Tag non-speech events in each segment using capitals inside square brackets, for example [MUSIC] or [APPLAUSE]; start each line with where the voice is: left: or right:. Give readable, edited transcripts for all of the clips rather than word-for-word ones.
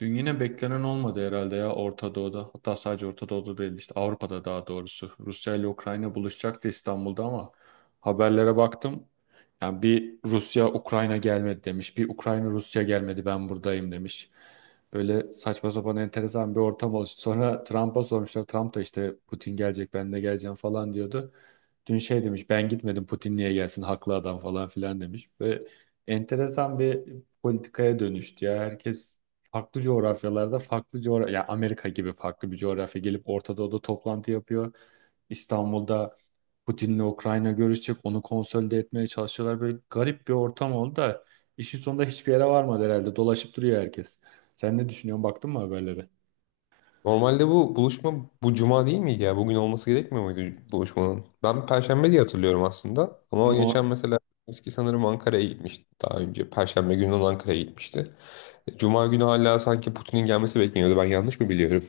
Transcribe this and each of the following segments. right: Dün yine beklenen olmadı herhalde ya Orta Doğu'da. Hatta sadece Orta Doğu'da değil işte Avrupa'da daha doğrusu. Rusya ile Ukrayna buluşacaktı İstanbul'da ama haberlere baktım. Yani bir Rusya Ukrayna gelmedi demiş. Bir Ukrayna Rusya gelmedi ben buradayım demiş. Böyle saçma sapan enteresan bir ortam oluştu. Sonra Trump'a sormuşlar. Trump da işte Putin gelecek ben de geleceğim falan diyordu. Dün şey demiş ben gitmedim Putin niye gelsin haklı adam falan filan demiş. Ve enteresan bir politikaya dönüştü ya. Herkes farklı coğrafyalarda farklı coğrafya ya Amerika gibi farklı bir coğrafya gelip Orta Doğu'da toplantı yapıyor. İstanbul'da Putin'le Ukrayna görüşecek. Onu konsolide etmeye çalışıyorlar. Böyle garip bir ortam oldu da işin sonunda hiçbir yere varmadı herhalde. Dolaşıp duruyor herkes. Sen ne düşünüyorsun? Baktın mı haberlere?
left: Normalde bu buluşma bu cuma değil miydi ya? Bugün olması gerekmiyor muydu buluşmanın? Ben Perşembe diye hatırlıyorum aslında. Ama geçen
right: No.
left: mesela eski sanırım Ankara'ya gitmişti daha önce. Perşembe günü olan Ankara'ya gitmişti. Cuma günü hala sanki Putin'in gelmesi bekleniyordu. Ben yanlış mı biliyorum?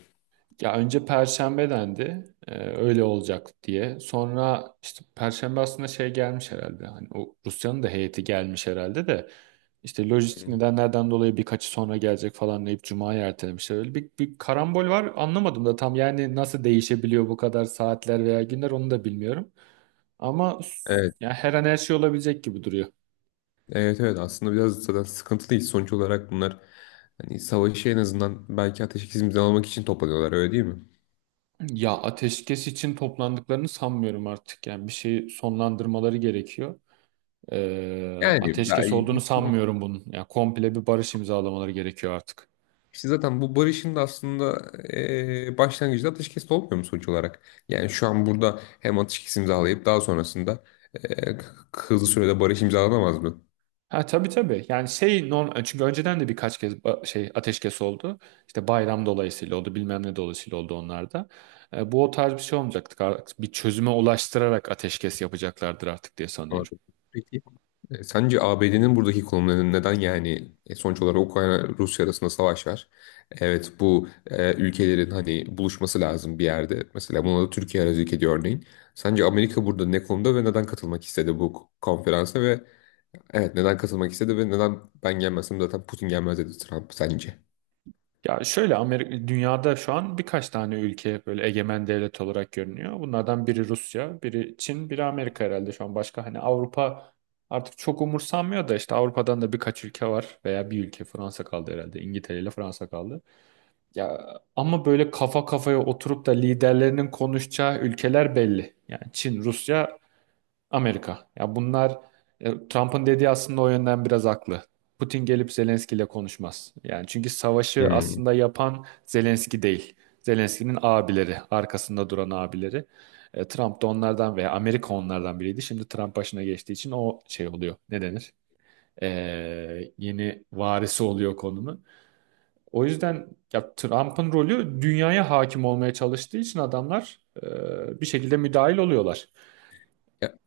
right: Ya önce Perşembe dendi. Öyle olacak diye. Sonra işte Perşembe aslında şey gelmiş herhalde. Hani o Rusya'nın da heyeti gelmiş herhalde de. İşte
left: Hı
right: lojistik
left: hı.
right: nedenlerden dolayı birkaçı sonra gelecek falan deyip Cuma'ya ertelemişler. Öyle bir karambol var anlamadım da tam yani nasıl değişebiliyor bu kadar saatler veya günler onu da bilmiyorum. Ama
left: Evet,
right: yani her an her şey olabilecek gibi duruyor.
left: evet, evet. Aslında biraz zaten sıkıntılıyız. Sonuç olarak bunlar hani savaşı en azından belki ateşkes imzalamak için toplanıyorlar, öyle değil mi?
right: Ya ateşkes için toplandıklarını sanmıyorum artık. Yani bir şeyi sonlandırmaları gerekiyor.
left: Yani
right: Ateşkes olduğunu
left: ben-
right: sanmıyorum bunun. Yani komple bir barış imzalamaları gerekiyor artık.
left: İşte zaten bu barışın da aslında başlangıcında ateşkes de olmuyor mu sonuç olarak? Yani şu an burada hem ateşkes imzalayıp daha sonrasında eee, hızlı sürede barış imzalanamaz mı?
right: Ha tabii tabii. Yani şey non çünkü önceden de birkaç kez şey ateşkes oldu. İşte bayram dolayısıyla oldu, bilmem ne dolayısıyla oldu onlar da. Bu o tarz bir şey olmayacaktı. Artık bir çözüme ulaştırarak ateşkes yapacaklardır artık diye sanıyorum.
left: Anladım. Peki, sence ABD'nin buradaki konumu neden? Yani sonuç olarak Ukrayna-Rusya arasında savaş var. Evet, bu ülkelerin hani buluşması lazım bir yerde. Mesela buna da Türkiye aracılık ediyor örneğin. Sence Amerika burada ne konuda ve neden katılmak istedi bu konferansa ve? Evet, neden katılmak istedi ve neden ben gelmezsem zaten Putin gelmez dedi Trump sence?
right: Ya şöyle Amerika, dünyada şu an birkaç tane ülke böyle egemen devlet olarak görünüyor. Bunlardan biri Rusya, biri Çin, biri Amerika herhalde şu an. Başka hani Avrupa artık çok umursanmıyor da işte Avrupa'dan da birkaç ülke var veya bir ülke Fransa kaldı herhalde. İngiltere ile Fransa kaldı. Ya ama böyle kafa kafaya oturup da liderlerinin konuşacağı ülkeler belli. Yani Çin, Rusya Amerika. Ya bunlar Trump'ın dediği aslında o yönden biraz haklı. Putin gelip Zelenski ile konuşmaz. Yani çünkü savaşı
left: Hmm.
right: aslında yapan Zelenski değil. Zelenski'nin abileri, arkasında duran abileri. Trump da onlardan veya Amerika onlardan biriydi. Şimdi Trump başına geçtiği için o şey oluyor. Ne denir? E, Yeni varisi oluyor konunun. O yüzden ya Trump'ın rolü dünyaya hakim olmaya çalıştığı için adamlar bir şekilde müdahil oluyorlar.
left: Ya-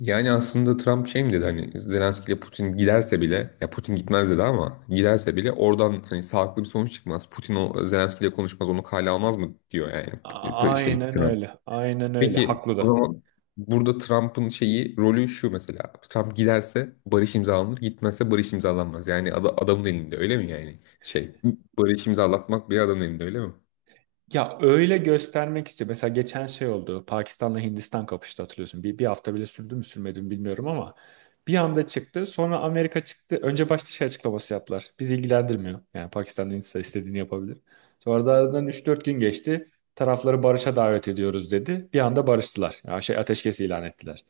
left: yani aslında Trump şey mi dedi, hani Zelenski ile Putin giderse bile ya Putin gitmez dedi, ama giderse bile oradan hani sağlıklı bir sonuç çıkmaz. Putin o, Zelenski ile konuşmaz, onu kale almaz mı diyor yani? Şey
right: Aynen
left: Trump.
right: öyle. Aynen öyle.
left: Peki
right: Haklı
left: o
right: da.
left: zaman burada Trump'ın şeyi rolü şu mesela. Trump giderse barış imzalanır, gitmezse barış imzalanmaz. Yani adamın elinde öyle mi yani? Şey, barış imzalatmak bir adamın elinde öyle mi?
right: Ya öyle göstermek istiyor. Mesela geçen şey oldu. Pakistan'la Hindistan kapıştı hatırlıyorsun. Bir hafta bile sürdü mü sürmedi mi bilmiyorum ama bir anda çıktı. Sonra Amerika çıktı. Önce başta şey açıklaması yaptılar. Bizi ilgilendirmiyor. Yani Pakistan'da Hindistan istediğini yapabilir. Sonra da aradan üç dört gün geçti. Tarafları barışa davet ediyoruz dedi. Bir anda barıştılar. Yani şey ateşkes ilan ettiler.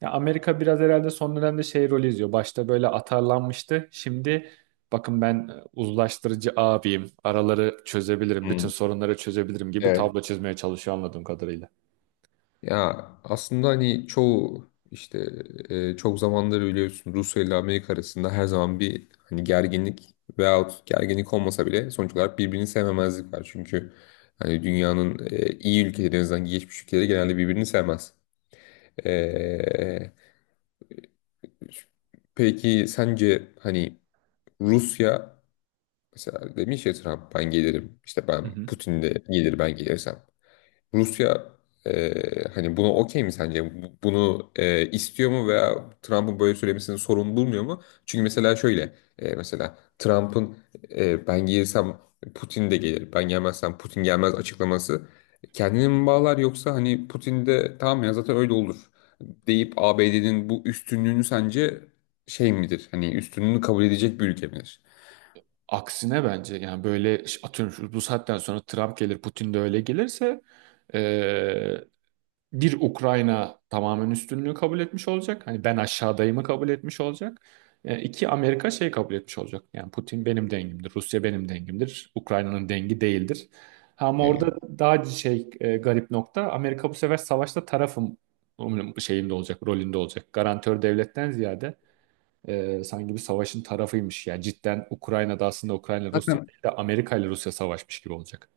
right: Ya Amerika biraz herhalde son dönemde şey rolü izliyor. Başta böyle atarlanmıştı. Şimdi bakın ben uzlaştırıcı abiyim. Araları çözebilirim, bütün
left: Hmm,
right: sorunları çözebilirim gibi
left: evet.
right: tablo çizmeye çalışıyor anladığım kadarıyla.
left: Ya aslında hani çoğu işte, çok zamandır biliyorsun Rusya ile Amerika arasında her zaman bir hani gerginlik veyahut gerginlik olmasa bile sonuç olarak birbirini sevmemezlik var. Çünkü hani dünyanın iyi ülkeleri, en azından gelişmiş ülkeleri genelde birbirini sevmez. E, Peki sence hani Rusya, mesela demiş ya Trump, ben gelirim, işte
right: Hı
left: ben,
right: hı.
left: Putin de gelir ben gelirsem. Rusya hani buna okey mi sence? Bunu istiyor mu, veya Trump'ın böyle söylemesini sorun bulmuyor mu? Çünkü mesela şöyle, mesela Trump'ın ben gelirsem Putin de gelir, ben gelmezsem Putin gelmez açıklaması kendini mi bağlar, yoksa hani Putin de tamam ya zaten öyle olur deyip ABD'nin bu üstünlüğünü sence şey midir? Hani üstünlüğünü kabul edecek bir ülke midir?
right: Aksine bence yani böyle bu saatten sonra Trump gelir, Putin de öyle gelirse bir Ukrayna tamamen üstünlüğü kabul etmiş olacak. Hani ben aşağıdayımı kabul etmiş olacak. İki Amerika şey kabul etmiş olacak. Yani Putin benim dengimdir, Rusya benim dengimdir, Ukrayna'nın dengi değildir. Ama
left: E,
right: orada daha şey garip nokta Amerika bu sefer savaşta tarafım şeyinde olacak, rolünde olacak. Garantör devletten ziyade sanki bir savaşın tarafıymış. Yani cidden Ukrayna'da aslında Ukrayna Rusya
left: zaten
right: değil de Amerika ile Rusya savaşmış gibi olacak.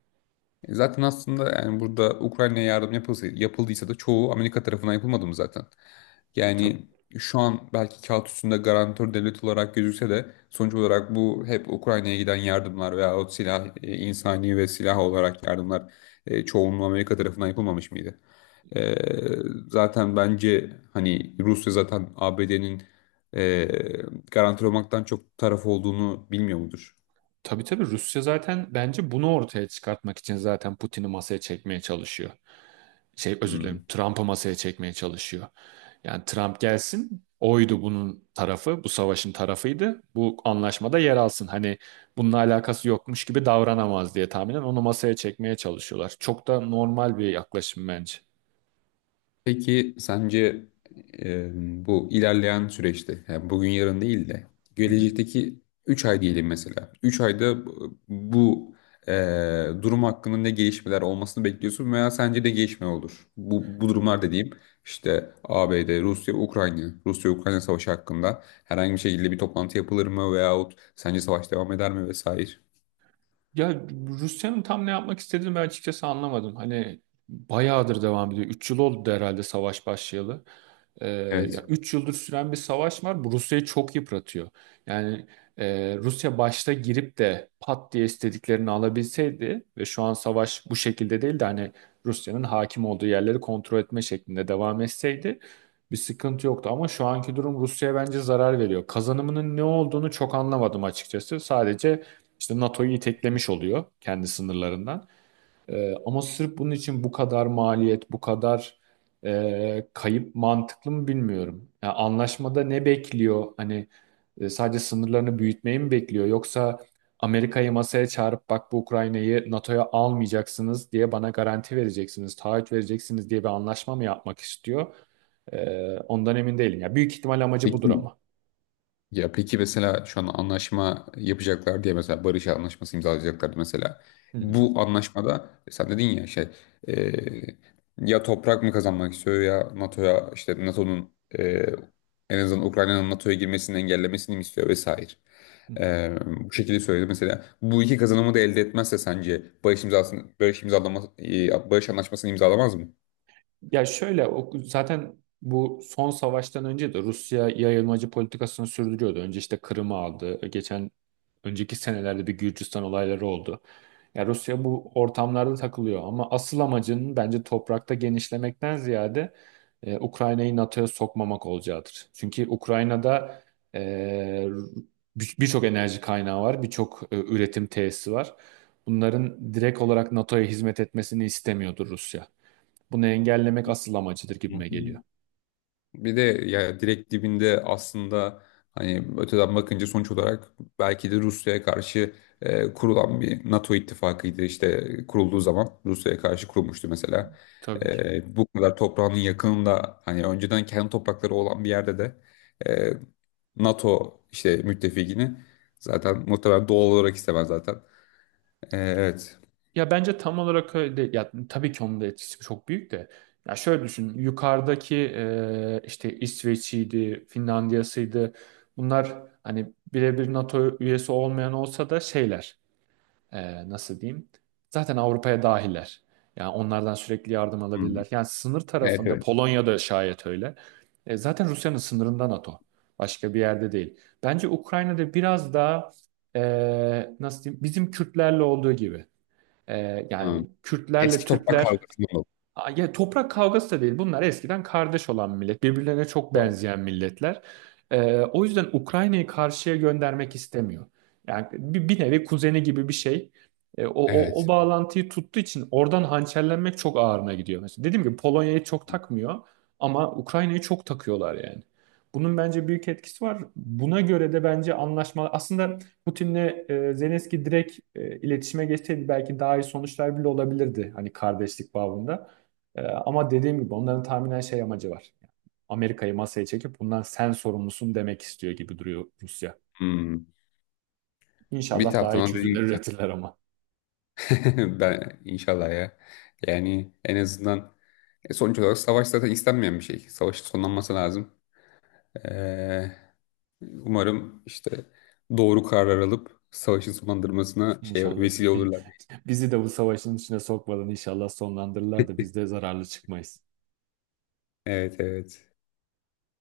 left: Zaten aslında yani burada Ukrayna'ya yardım yapılsa, yapıldıysa da çoğu Amerika tarafından yapılmadı mı zaten? Yani şu an belki kağıt üstünde garantör devlet olarak gözükse de sonuç olarak bu hep Ukrayna'ya giden yardımlar veya o silah, insani ve silah olarak yardımlar, çoğunluğu Amerika tarafından yapılmamış mıydı? E, Zaten bence hani Rusya zaten ABD'nin e, garantör olmaktan çok taraf olduğunu bilmiyor mudur?
right: Tabii tabii Rusya zaten bence bunu ortaya çıkartmak için zaten Putin'i masaya çekmeye çalışıyor. Şey özür dilerim
left: Hmm.
right: Trump'ı masaya çekmeye çalışıyor. Yani Trump gelsin oydu bunun tarafı bu savaşın tarafıydı bu anlaşmada yer alsın. Hani bununla alakası yokmuş gibi davranamaz diye tahminen onu masaya çekmeye çalışıyorlar. Çok da normal bir yaklaşım bence.
left: Peki sence e, bu ilerleyen süreçte, yani bugün yarın değil de
right: Hı hı.
left: gelecekteki 3 ay diyelim mesela. 3 ayda durum hakkında ne gelişmeler olmasını bekliyorsun, veya sence de gelişme olur? Bu durumlar dediğim işte ABD, Rusya, Ukrayna, Rusya-Ukrayna savaşı hakkında herhangi bir şekilde bir toplantı yapılır mı, veyahut sence savaş devam eder mi vesaire?
right: Ya Rusya'nın tam ne yapmak istediğini ben açıkçası anlamadım. Hani bayağıdır devam ediyor. 3 yıl oldu herhalde savaş başlayalı. Ee, Ya
left: Evet.
right: 3 yıldır süren bir savaş var. Bu Rusya'yı çok yıpratıyor. Yani Rusya başta girip de pat diye istediklerini alabilseydi ve şu an savaş bu şekilde değil de hani Rusya'nın hakim olduğu yerleri kontrol etme şeklinde devam etseydi bir sıkıntı yoktu. Ama şu anki durum Rusya'ya bence zarar veriyor. Kazanımının ne olduğunu çok anlamadım açıkçası. Sadece işte NATO'yu iteklemiş oluyor kendi sınırlarından. Ama sırf bunun için bu kadar maliyet, bu kadar kayıp mantıklı mı bilmiyorum. Yani anlaşmada ne bekliyor? Hani sadece sınırlarını büyütmeyi mi bekliyor? Yoksa Amerika'yı masaya çağırıp bak bu Ukrayna'yı NATO'ya almayacaksınız diye bana garanti vereceksiniz, taahhüt vereceksiniz diye bir anlaşma mı yapmak istiyor? Ondan emin değilim. Ya büyük ihtimal amacı budur
left: Peki
right: ama.
left: Ya peki mesela şu an anlaşma yapacaklar diye, mesela barış anlaşması imzalayacaklardı mesela.
right: Hı
left: Bu anlaşmada sen dedin ya şey, e, ya toprak mı kazanmak istiyor, ya NATO'ya, işte NATO'nun e, en azından Ukrayna'nın NATO'ya girmesini engellemesini mi istiyor vesaire.
right: hı.
left: Bu şekilde söyledi mesela. Bu iki kazanımı da elde etmezse sence barış imzasını barış imzalama e, barış anlaşmasını imzalamaz mı?
right: Ya şöyle o, zaten bu son savaştan önce de Rusya yayılmacı politikasını sürdürüyordu. Önce işte Kırım'ı aldı. Geçen önceki senelerde bir Gürcistan olayları oldu. Ya Rusya bu ortamlarda takılıyor ama asıl amacının bence toprakta genişlemekten ziyade Ukrayna'yı NATO'ya sokmamak olacaktır. Çünkü Ukrayna'da e, birçok enerji kaynağı var, birçok üretim tesisi var. Bunların direkt olarak NATO'ya hizmet etmesini istemiyordur Rusya. Bunu engellemek asıl amacıdır
left: Hı
right: gibime geliyor.
left: hı. Bir de ya direkt dibinde aslında hani öteden bakınca sonuç olarak belki de Rusya'ya karşı kurulan bir NATO ittifakıydı, işte kurulduğu zaman Rusya'ya karşı kurulmuştu mesela.
right: Tabii ki.
left: Bu kadar toprağının yakınında, hani önceden kendi toprakları olan bir yerde de e, NATO işte müttefikini zaten muhtemelen doğal olarak istemez zaten. E, evet.
right: Ya bence tam olarak öyle. Ya tabii ki onun da etkisi çok büyük de. Ya şöyle düşün. Yukarıdaki işte İsveç'iydi, Finlandiya'sıydı. Bunlar hani birebir NATO üyesi olmayan olsa da şeyler. Nasıl diyeyim, zaten Avrupa'ya dahiller. Yani onlardan sürekli yardım
left: Hmm.
right: alabilirler. Yani sınır
left: Evet,
right: tarafında
left: evet.
right: Polonya'da şayet öyle. Zaten Rusya'nın sınırında NATO. Başka bir yerde değil. Bence Ukrayna'da biraz daha e, nasıl diyeyim bizim Kürtlerle olduğu gibi.
left: Hmm.
right: Yani Kürtlerle
left: Eski toprak
right: Türkler.
left: kavgasından oldu.
right: Aa, ya toprak kavgası da değil. Bunlar eskiden kardeş olan millet. Birbirlerine çok benzeyen milletler. O yüzden Ukrayna'yı karşıya göndermek istemiyor. Yani bir nevi kuzeni gibi bir şey. O
left: Evet.
right: bağlantıyı tuttuğu için oradan hançerlenmek çok ağırına gidiyor. Mesela dediğim gibi Polonya'yı çok takmıyor ama Ukrayna'yı çok takıyorlar yani. Bunun bence büyük etkisi var. Buna göre de bence anlaşma aslında Putin'le Zelenski direkt iletişime geçseydi belki daha iyi sonuçlar bile olabilirdi hani kardeşlik bağında. Ama dediğim gibi onların tahminen şey amacı var. Amerika'yı masaya çekip bundan sen sorumlusun demek istiyor gibi duruyor Rusya.
left: Hmm. Bir
right: İnşallah daha iyi
left: taraftan da
right: çözümler
left: dediğim gibi
right: üretirler ama.
left: [LAUGHS] ben inşallah ya. Yani en azından sonuç olarak savaş zaten istenmeyen bir şey. Savaşın sonlanması lazım. Ee, Umarım işte doğru karar alıp savaşın sonlandırmasına şey
right: İnşallah.
left: vesile olurlar.
right: Bizi de bu savaşın içine sokmadan inşallah sonlandırırlar da biz de zararlı çıkmayız.
left: Evet, evet.